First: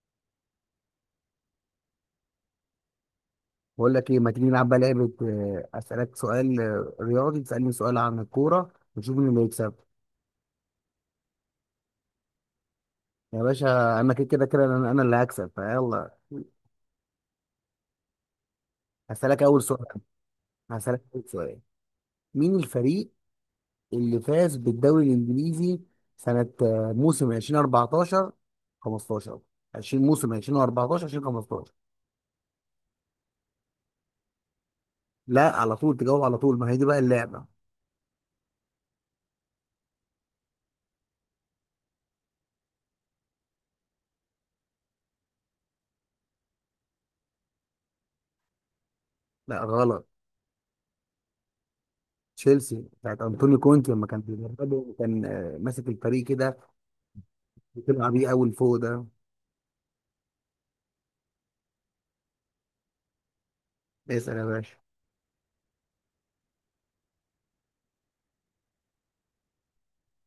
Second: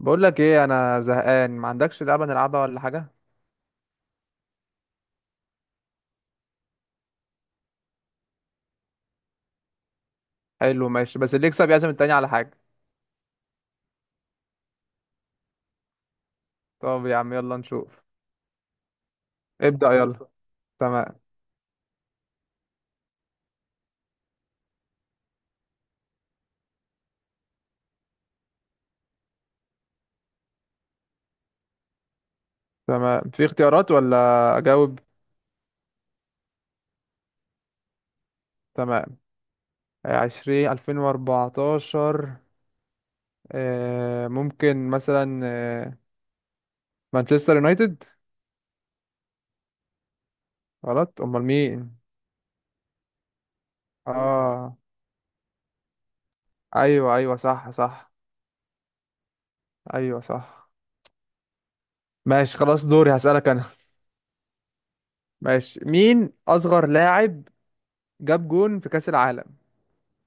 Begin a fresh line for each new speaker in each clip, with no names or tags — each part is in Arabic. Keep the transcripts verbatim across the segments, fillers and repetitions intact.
بقول لك ايه، انا زهقان، ما عندكش لعبه نلعبها ولا حاجه؟
بقول لك ايه، ما تيجي نلعب بقى لعبه. آه، اسالك سؤال آه، رياضي تسالني سؤال عن الكوره ونشوف مين اللي يكسب.
حلو ماشي، بس اللي يكسب يعزم التاني على حاجه.
يا باشا انا كده كده كده انا أنا اللي هكسب فيلا.
طب يا عم يلا نشوف.
هسالك اول سؤال
ابدأ يلا.
هسالك
تمام.
اول سؤال. مين الفريق اللي فاز بالدوري الانجليزي؟ سنه، آه، موسم ألفين وأربعتاشر خمستاشر عشرين موسم ألفين وأربعتاشر ألفين وخمستاشر.
تمام، في اختيارات ولا اجاوب؟
لا، على طول تجاوب، على طول، ما هي دي بقى اللعبه.
تمام. عشرين الفين واربعتاشر. آه، ممكن مثلا آه، مانشستر يونايتد.
لا غلط.
غلط، امال مين؟
تشيلسي بتاعت انطونيو كونتي، لما كان
اه،
بيدربه كان آه، ماسك الفريق كده.
ايوه ايوه صح
بتبقى
صح.
بيه أول فوق ده.
ايوه صح. ماشي خلاص، دوري هسألك انا.
اسأل يا باشا.
ماشي، مين اصغر لاعب جاب جون في كأس العالم؟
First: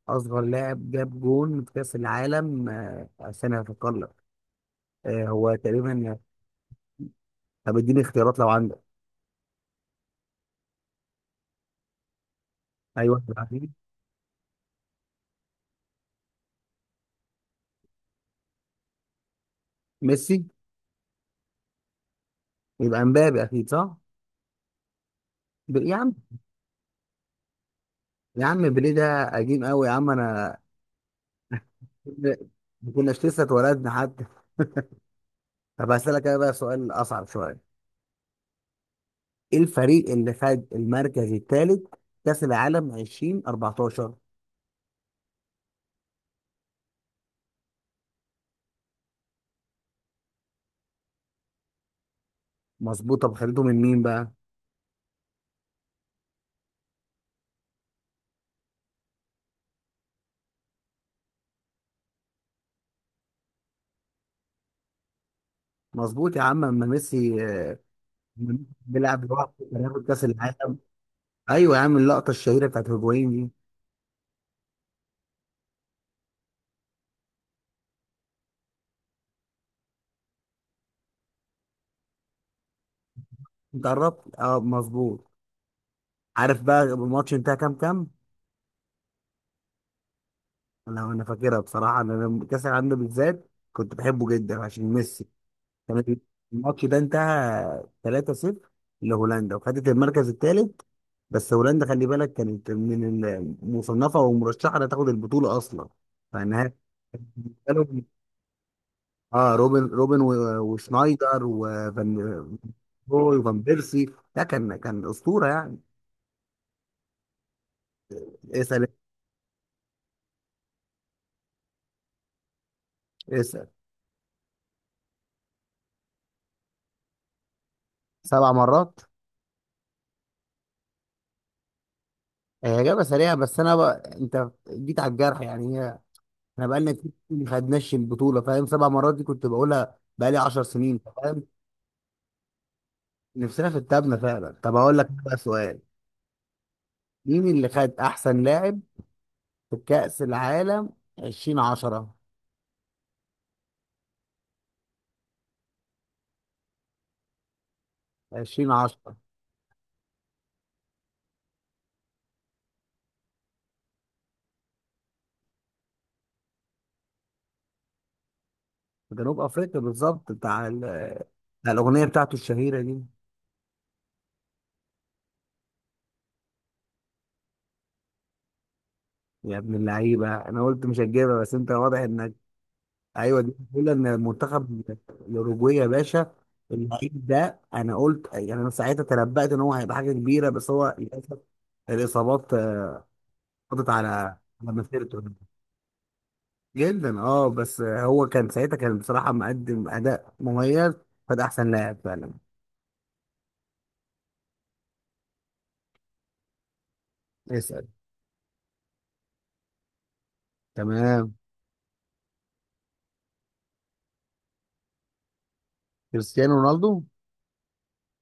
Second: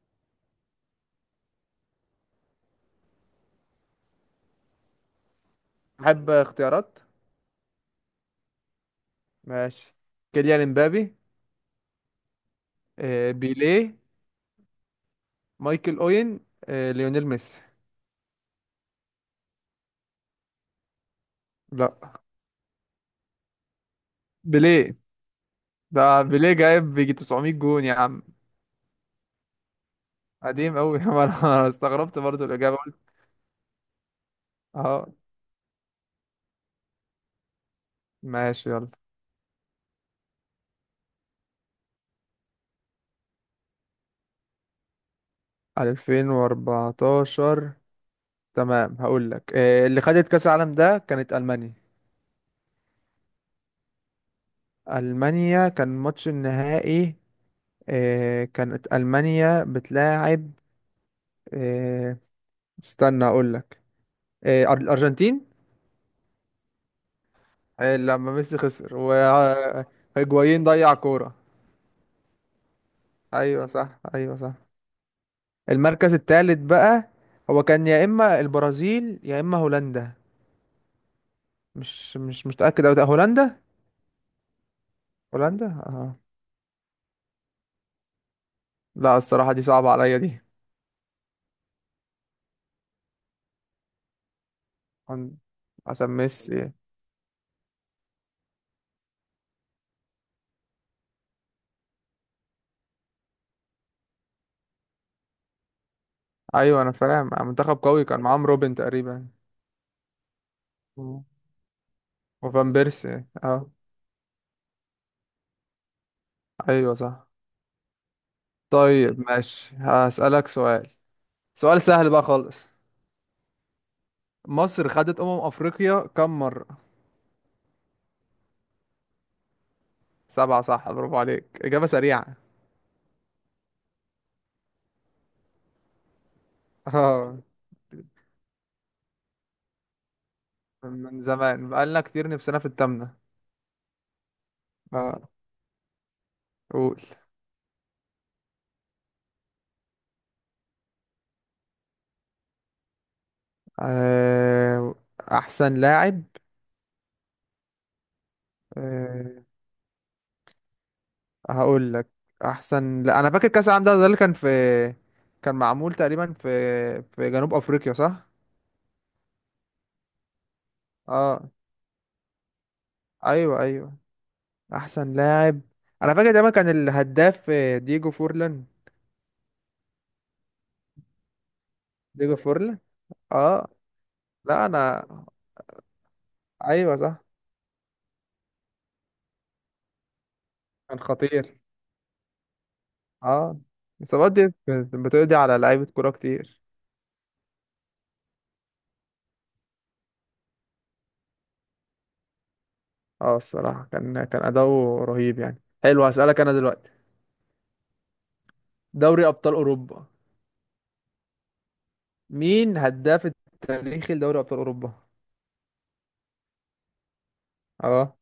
أصغر لاعب جاب جون في كأس العالم، آه، استنى هفكر لك. آه، هو تقريبا.
حب اختيارات.
طب اديني اختيارات لو عندك.
ماشي، كيليان امبابي.
أيوه
آه،
أكيد.
بيليه. مايكل اوين. آه، ليونيل ميسي.
ميسي.
لا،
يبقى مبابي أكيد صح؟
بيليه.
ب- يا عم،
ده بيليه جايب بيجي تسعميه جون يا عم.
يا عم بيليه ده قديم أوي يا عم. أنا
قديم قوي. انا استغربت برضو الاجابه،
ما
قلت
كناش لسه اتولدنا حتى.
اه.
طب هسألك أنا بقى سؤال أصعب شوية.
ماشي يلا.
إيه الفريق اللي خد المركز الثالث كأس العالم ألفين وأربعة عشر؟
ألفين وأربعة عشر. تمام، هقول لك آه، اللي خدت كاس العالم ده كانت المانيا.
مظبوط. طب خدته من مين بقى؟
المانيا كان ماتش النهائي. آه، كانت المانيا بتلاعب. آه، استنى اقول لك. الارجنتين.
مظبوط يا عم، اما ميسي آه،
أي لما ميسي خسر
بيلعب لوحده كان هياخد كاس
وهيجوايين
العالم.
ضيع كورة.
ايوه يا عم، اللقطه الشهيره بتاعت هيجوين دي.
ايوه صح، ايوه صح. المركز الثالث بقى، هو كان يا اما البرازيل يا اما هولندا. مش مش مش متأكد أوي. هولندا.
انت قربت، اه مظبوط.
هولندا اه.
عارف بقى الماتش انتهى كام كام؟
لا، الصراحة دي صعبة عليا دي.
انا انا فاكرها بصراحه، انا لما كاس العالم ده بالذات كنت بحبه جدا عشان ميسي
عن- عشان
كان.
ميسي.
الماتش ده انتهى ثلاثة صفر لهولندا، وخدت المركز الثالث. بس هولندا خلي بالك كانت من المصنفه ومرشحه انها تاخد البطوله اصلا فانها.
ايوه، انا فاهم منتخب قوي، كان معاهم روبن تقريبا.
اه روبن، روبن و-
مم.
وشنايدر وفان
وفان بيرسي
روي وفان
اه.
بيرسي. ده كان كان اسطوره يعني.
ايوه صح.
اسال.
طيب ماشي، هسألك سؤال. سؤال سهل بقى خالص.
اسال.
مصر خدت أمم أفريقيا كم مرة؟
سبع مرات.
سبعة صح، برافو عليك، إجابة سريعة.
هي اجابه سريعه، بس انا بقى انت جيت على الجرح يعني هي. احنا بقالنا كتير
اه.
ما خدناش البطوله، فاهم؟ سبع مرات دي كنت بقولها بقالي عشر سنين،
من
فاهم؟
زمان بقالنا كتير، نفسنا في التامنة.
نفسنا في التابنه فعلا. طب هقول لك
اه،
بقى سؤال.
قول.
مين اللي خد احسن لاعب في كاس العالم ألفين وعشرة؟
آه، أحسن لاعب.
ألفين وعشرة
أه، هقول لك. أحسن، لا أنا فاكر كأس العالم ده، ده اللي كان في، كان معمول تقريبا في في جنوب أفريقيا صح؟
في جنوب افريقيا بالظبط، بتاع ال-
اه.
بتاع الاغنيه بتاعته الشهيره دي.
أيوه أيوه. أحسن لاعب، أنا فاكر دايما كان الهداف آه، ديجو فورلان.
يا ابن اللعيبه، انا قلت مش هتجيبها بس انت واضح انك.
ديجو فورلان
ايوه، دي
اه.
بقول ان
لا
المنتخب
أنا.
الاوروجواي يا باشا.
أيوه صح.
اللعيب ده انا قلت يعني، انا ساعتها تنبأت ان هو هيبقى حاجه كبيره، بس هو
كان
للاسف
خطير.
الاصابات آه،
اه،
قضت على
الإصابات دي
على
بت-
مسيرته
بتقضي على لعيبة كورة كتير.
جدا. اه بس آه، هو كان ساعتها كان بصراحه مقدم اداء مميز، فده احسن لاعب فعلا.
اه، الصراحة كان كان أداؤه رهيب يعني. حلو هسألك أنا دلوقتي،
اسال.
دوري أبطال أوروبا.
تمام.
مين هداف التاريخي لدوري أبطال أوروبا؟
كريستيانو رونالدو.
اه.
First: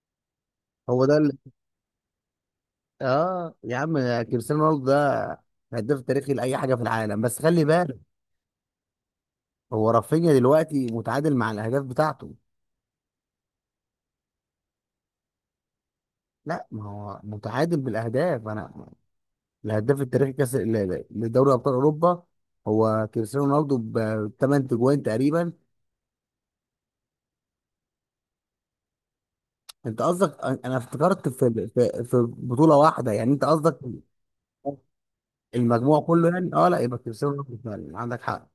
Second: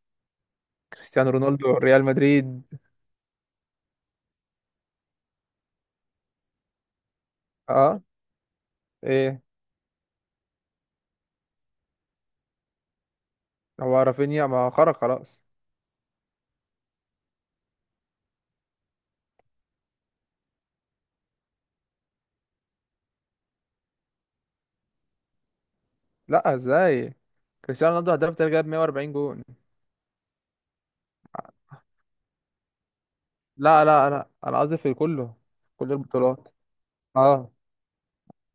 هو ده
كريستيانو
اللي.
رونالدو ريال مدريد.
اه يا عم كريستيانو رونالدو ده هداف تاريخي لاي حاجه في العالم، بس خلي
اه،
بالك
ايه؟
هو رافينيا دلوقتي متعادل مع الاهداف بتاعته.
هو رافينيا ما خرج خلاص؟
لا، ما هو متعادل بالاهداف. انا الهداف التاريخي كاس ل- ل- لدوري ابطال اوروبا هو كريستيانو رونالدو، ب تمانية تجوان تقريبا.
لا، ازاي؟ كريستيانو رونالدو هداف التاريخي، جاب مائة وأربعين جون.
انت قصدك، انا أنا افتكرت في في في بطوله واحده يعني، انت قصدك
لا لا لا، انا قصدي في كله. كل
المجموع كله
البطولات.
يعني. اه، لا يبقى كريستيانو
اه.
رونالدو فعلا، عندك حق.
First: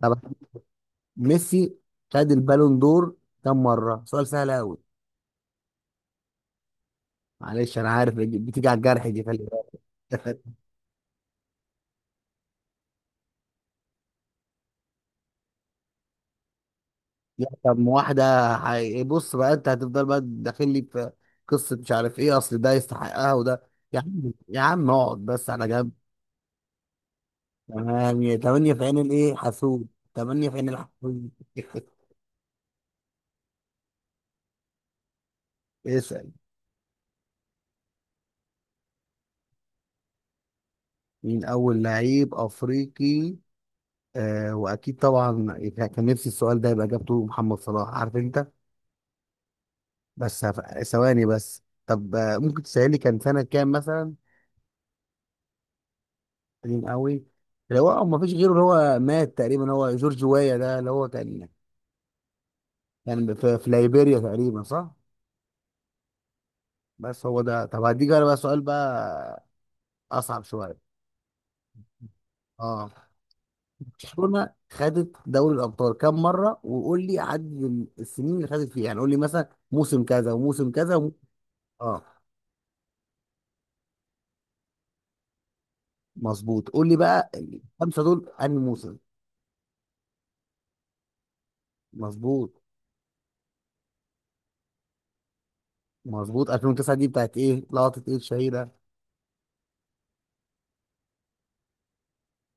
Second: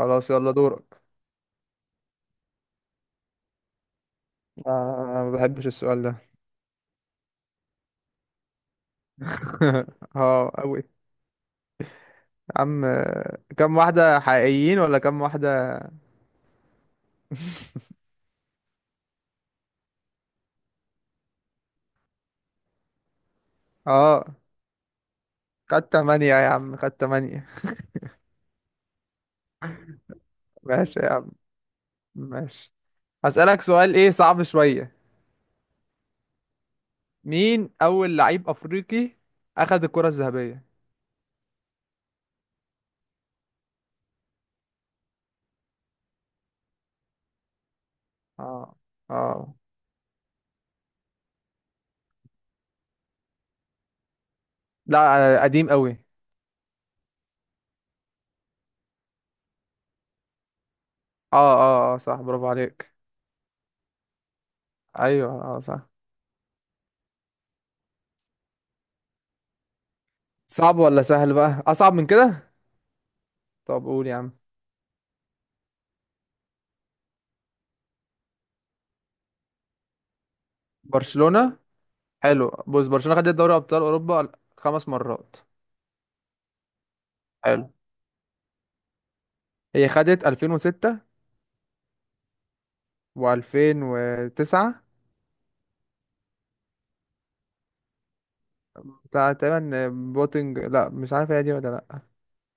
طب
يلا دورك.
ميسي خد البالون دور كم مره؟ سؤال سهل قوي.
آه، ما بحبش السؤال ده.
معلش انا عارف بتيجي على الجرح دي، خلي بالك.
اه قوي. عم، كم واحدة حقيقيين ولا كم واحدة؟
لا طب ما واحدة، هي- بص بقى، انت هتفضل بقى داخل لي في قصة مش عارف ايه، اصل ده يستحقها وده. يا عم،
اه،
يا عم، اقعد بس على جنب.
خدت تمانية يا عم، خدت تمانية.
تمام. تمانية في عين الايه حسود. تمانية في عين
ماشي يا
الحسود.
عم. ماشي، هسألك سؤال ايه صعب شوية.
اسأل.
مين أول لعيب أفريقي أخد الكرة الذهبية؟
مين أول لعيب أفريقي؟ آه وأكيد طبعا، كان نفسي السؤال ده يبقى إجابته محمد صلاح عارف أنت.
اه، اه.
بس هف- ثواني بس. طب آه ممكن تسألي كان سنة كام مثلا.
لا، قديم قوي.
قديم قوي. اللي هو ما فيش غيره، اللي هو مات تقريبا، هو جورج وايا ده اللي هو
اه
كان
اه اه صح، برافو عليك.
يعني في, في ليبيريا تقريبا صح.
ايوه اه صح.
بس هو ده. طب هديك انا بقى سؤال بقى اصعب شويه.
صعب ولا سهل بقى؟ اصعب من كده.
اه.
طب قول يا عم.
برشلونه خدت دوري الابطال كام مره؟ وقول لي عدد ال- السنين اللي خدت فيها، يعني قول لي مثلا موسم كذا وموسم كذا وم...
برشلونة.
اه
حلو، بص، برشلونة خدت دوري ابطال اوروبا خمس مرات.
مظبوط. قول لي بقى
حلو.
الخمسه دول انهي موسم.
هي خدت الفين وستة.
مظبوط.
و2009.
مظبوط. ألفين وتسعة دي بتاعت ايه لقطه ايه الشهيره؟
بتاع تقريبا بوتنج، لا مش عارف هي دي ولا لا.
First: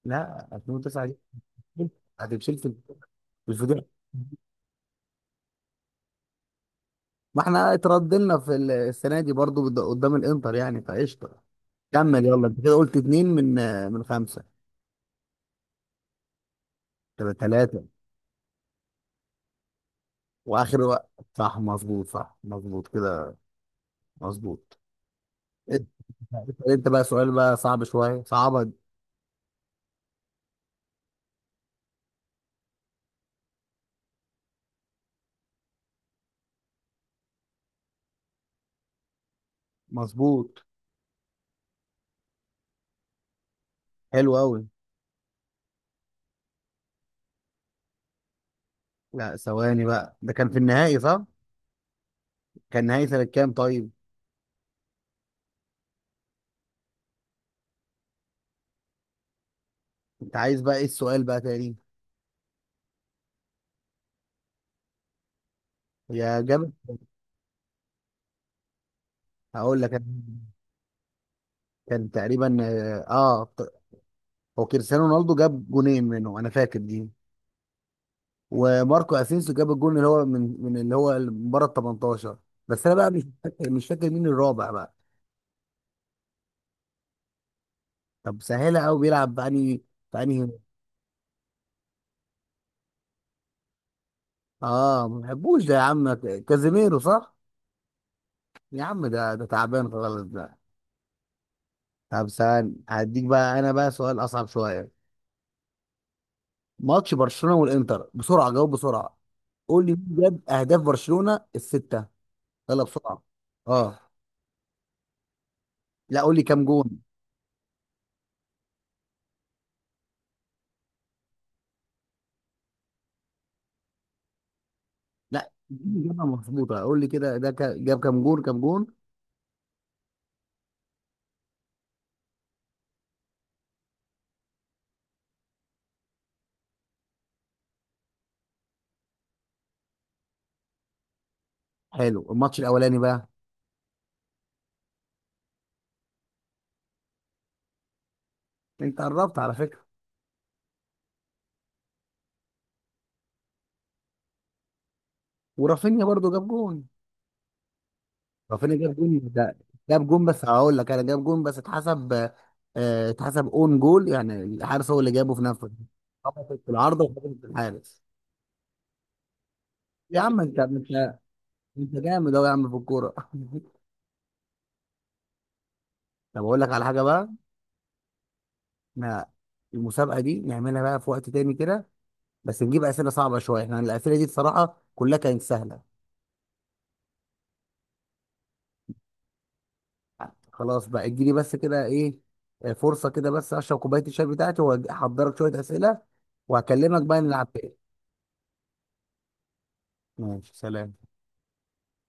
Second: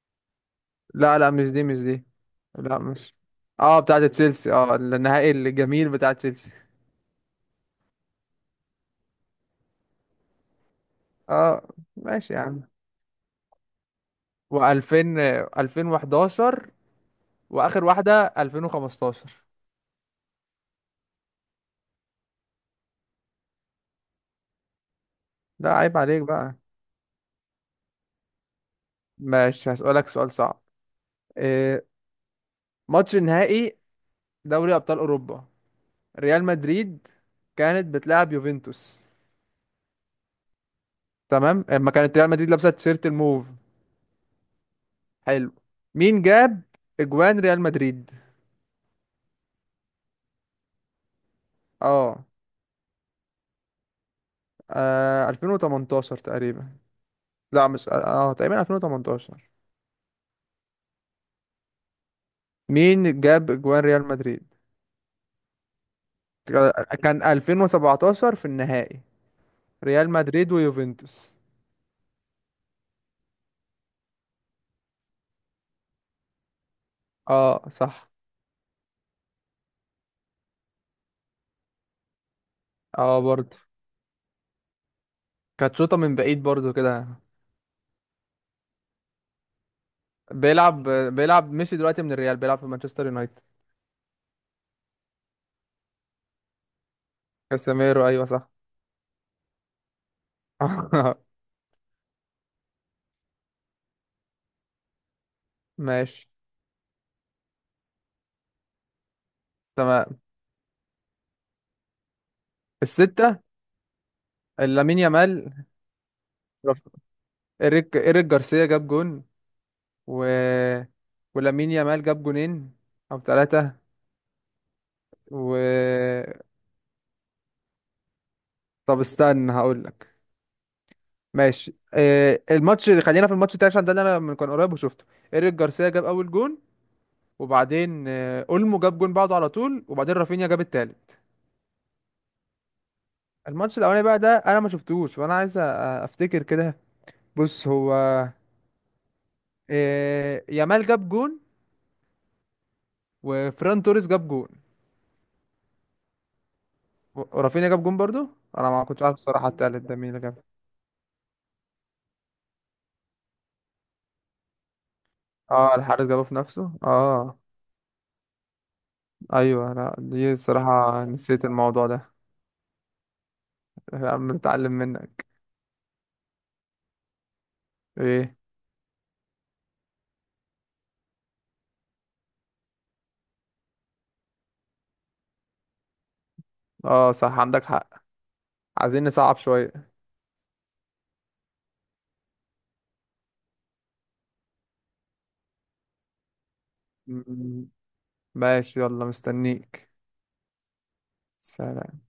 لا ألفين وتسعة دي
لا لا، مش دي مش دي.
هتتشيل في
لا مش، اه
الفضيحه.
بتاعة تشيلسي، اه النهائي الجميل بتاع تشيلسي.
ما احنا اتردلنا في السنه دي برضو، قد- قدام الانتر يعني فقشطه.
اه.
كمل
ماشي يا
يلا، انت
عم.
كده قلت اتنين من آه، من خمسة.
و2000 ألفين وأحد عشر.
تبقى
واخر
تلاتة.
واحدة الفين وخمستاشر.
واخر وقت. صح مظبوط، صح مظبوط كده. مظبوط.
لا،
انت
عيب عليك بقى.
انت بقى سؤال بقى صعب شوية صعبة.
ماشي، هسألك سؤال صعب. إيه ماتش النهائي دوري أبطال أوروبا، ريال مدريد كانت بتلعب يوفنتوس؟
مظبوط.
تمام، اما كانت ريال مدريد لابسة تيشيرت الموف.
حلو قوي.
حلو. مين جاب اجوان ريال مدريد؟
لا ثواني بقى، ده كان في النهائي صح؟
اه.
كان نهائي سنة كام طيب؟
آه، الفين وتمنتاشر تقريبا. لا مش اه، تقريبا الفين وتمنتاشر.
انت عايز بقى ايه السؤال بقى تاني؟
مين جاب اجوان ريال مدريد؟
يا جاب.
كان الفين وسبعتاشر في النهائي.
هقول لك انا.
ريال مدريد ويوفنتوس.
كان تقريبا اه، آه، هو كريستيانو رونالدو جاب جونين منه انا فاكر دي.
اه صح.
وماركو اسينسيو جاب الجون اللي هو من من اللي هو اللي من بره ال تمنتاشر. بس انا بقى
اه
مش
برضه،
فاكر مش فاكر مين الرابع بقى.
كانت شوطة من بعيد برضه كده.
طب سهله قوي. بيلعب بأني، بأني
بيلعب. بيلعب مشي دلوقتي من الريال، بيلعب في مانشستر يونايتد.
اه ما بحبوش ده يا عم. كازيميرو صح.
كاسيميرو ايوه صح.
يا عم ده ده تعبان خالص ده. طب سهل، هديك بقى انا بقى سؤال اصعب شويه.
ماشي.
ماتش برشلونه والانتر بسرعه، جاوب بسرعه. قول لي
تمام.
مين جاب اهداف برشلونه السته. يلا بسرعه.
الستة.
اه.
لامين يامال.
لا قول لي كام
رف-
جون.
إيريك إيريك جارسيا جاب جون. و... ولامين يامال جاب جونين او ثلاثة.
لا، دي اجابه
و،
مظبوطه، قول لي كده، ده كا- جاب كام جون كام جون.
طب استنى هقول لك. ماشي، آه، الماتش اللي خلينا في الماتش بتاعي عشان ده اللي انا من كان قريب وشفته. ايريك جارسيا جاب اول جون. وبعدين آه، اولمو جاب جون بعده على طول. وبعدين رافينيا جاب التالت.
حلو. الماتش الاولاني بقى.
الماتش الاولاني بقى ده انا ما شفتوش، فانا عايز أ- افتكر كده. بص هو،
انت قربت على فكره.
آه، يامال جاب جون. وفران توريس جاب جون.
ورافينيا برضو جاب جون.
و- ورافينيا جاب جون برضو. انا
رافينيا
ما
جاب
كنتش عارف
جون
الصراحة،
ده
التالت ده
جاب
مين اللي
جون،
جاب.
بس هقول لك انا جاب جون بس اتحسب، آه، اتحسب اون جول يعني الحارس هو اللي جابه في نفسه.
اه الحارس جابه في
خبطت في
نفسه
العارضه وخبطت
اه.
في الحارس.
ايوه، لا
يا
دي
عم انت انت
صراحة نسيت الموضوع
انت
ده.
جامد اهو يا عم في الكوره.
لا، بنتعلم منك.
طب اقول لك على حاجه بقى.
ايه؟
احنا المسابقه دي نعملها بقى في وقت تاني كده، بس نجيب اسئله صعبه شويه. يعني الاسئله دي بصراحه كلها كانت سهله.
اه صح، عندك حق. عايزين نصعب شوية.
خلاص بقى اديني بس كده ايه، آه، فرصه كده بس اشرب كوبايه الشاي بتاعتي واحضرك شويه اسئله وهكلمك بقى نلعب
م-
تاني.
ماشي يلا، مستنيك.
ماشي، سلام.
سلام.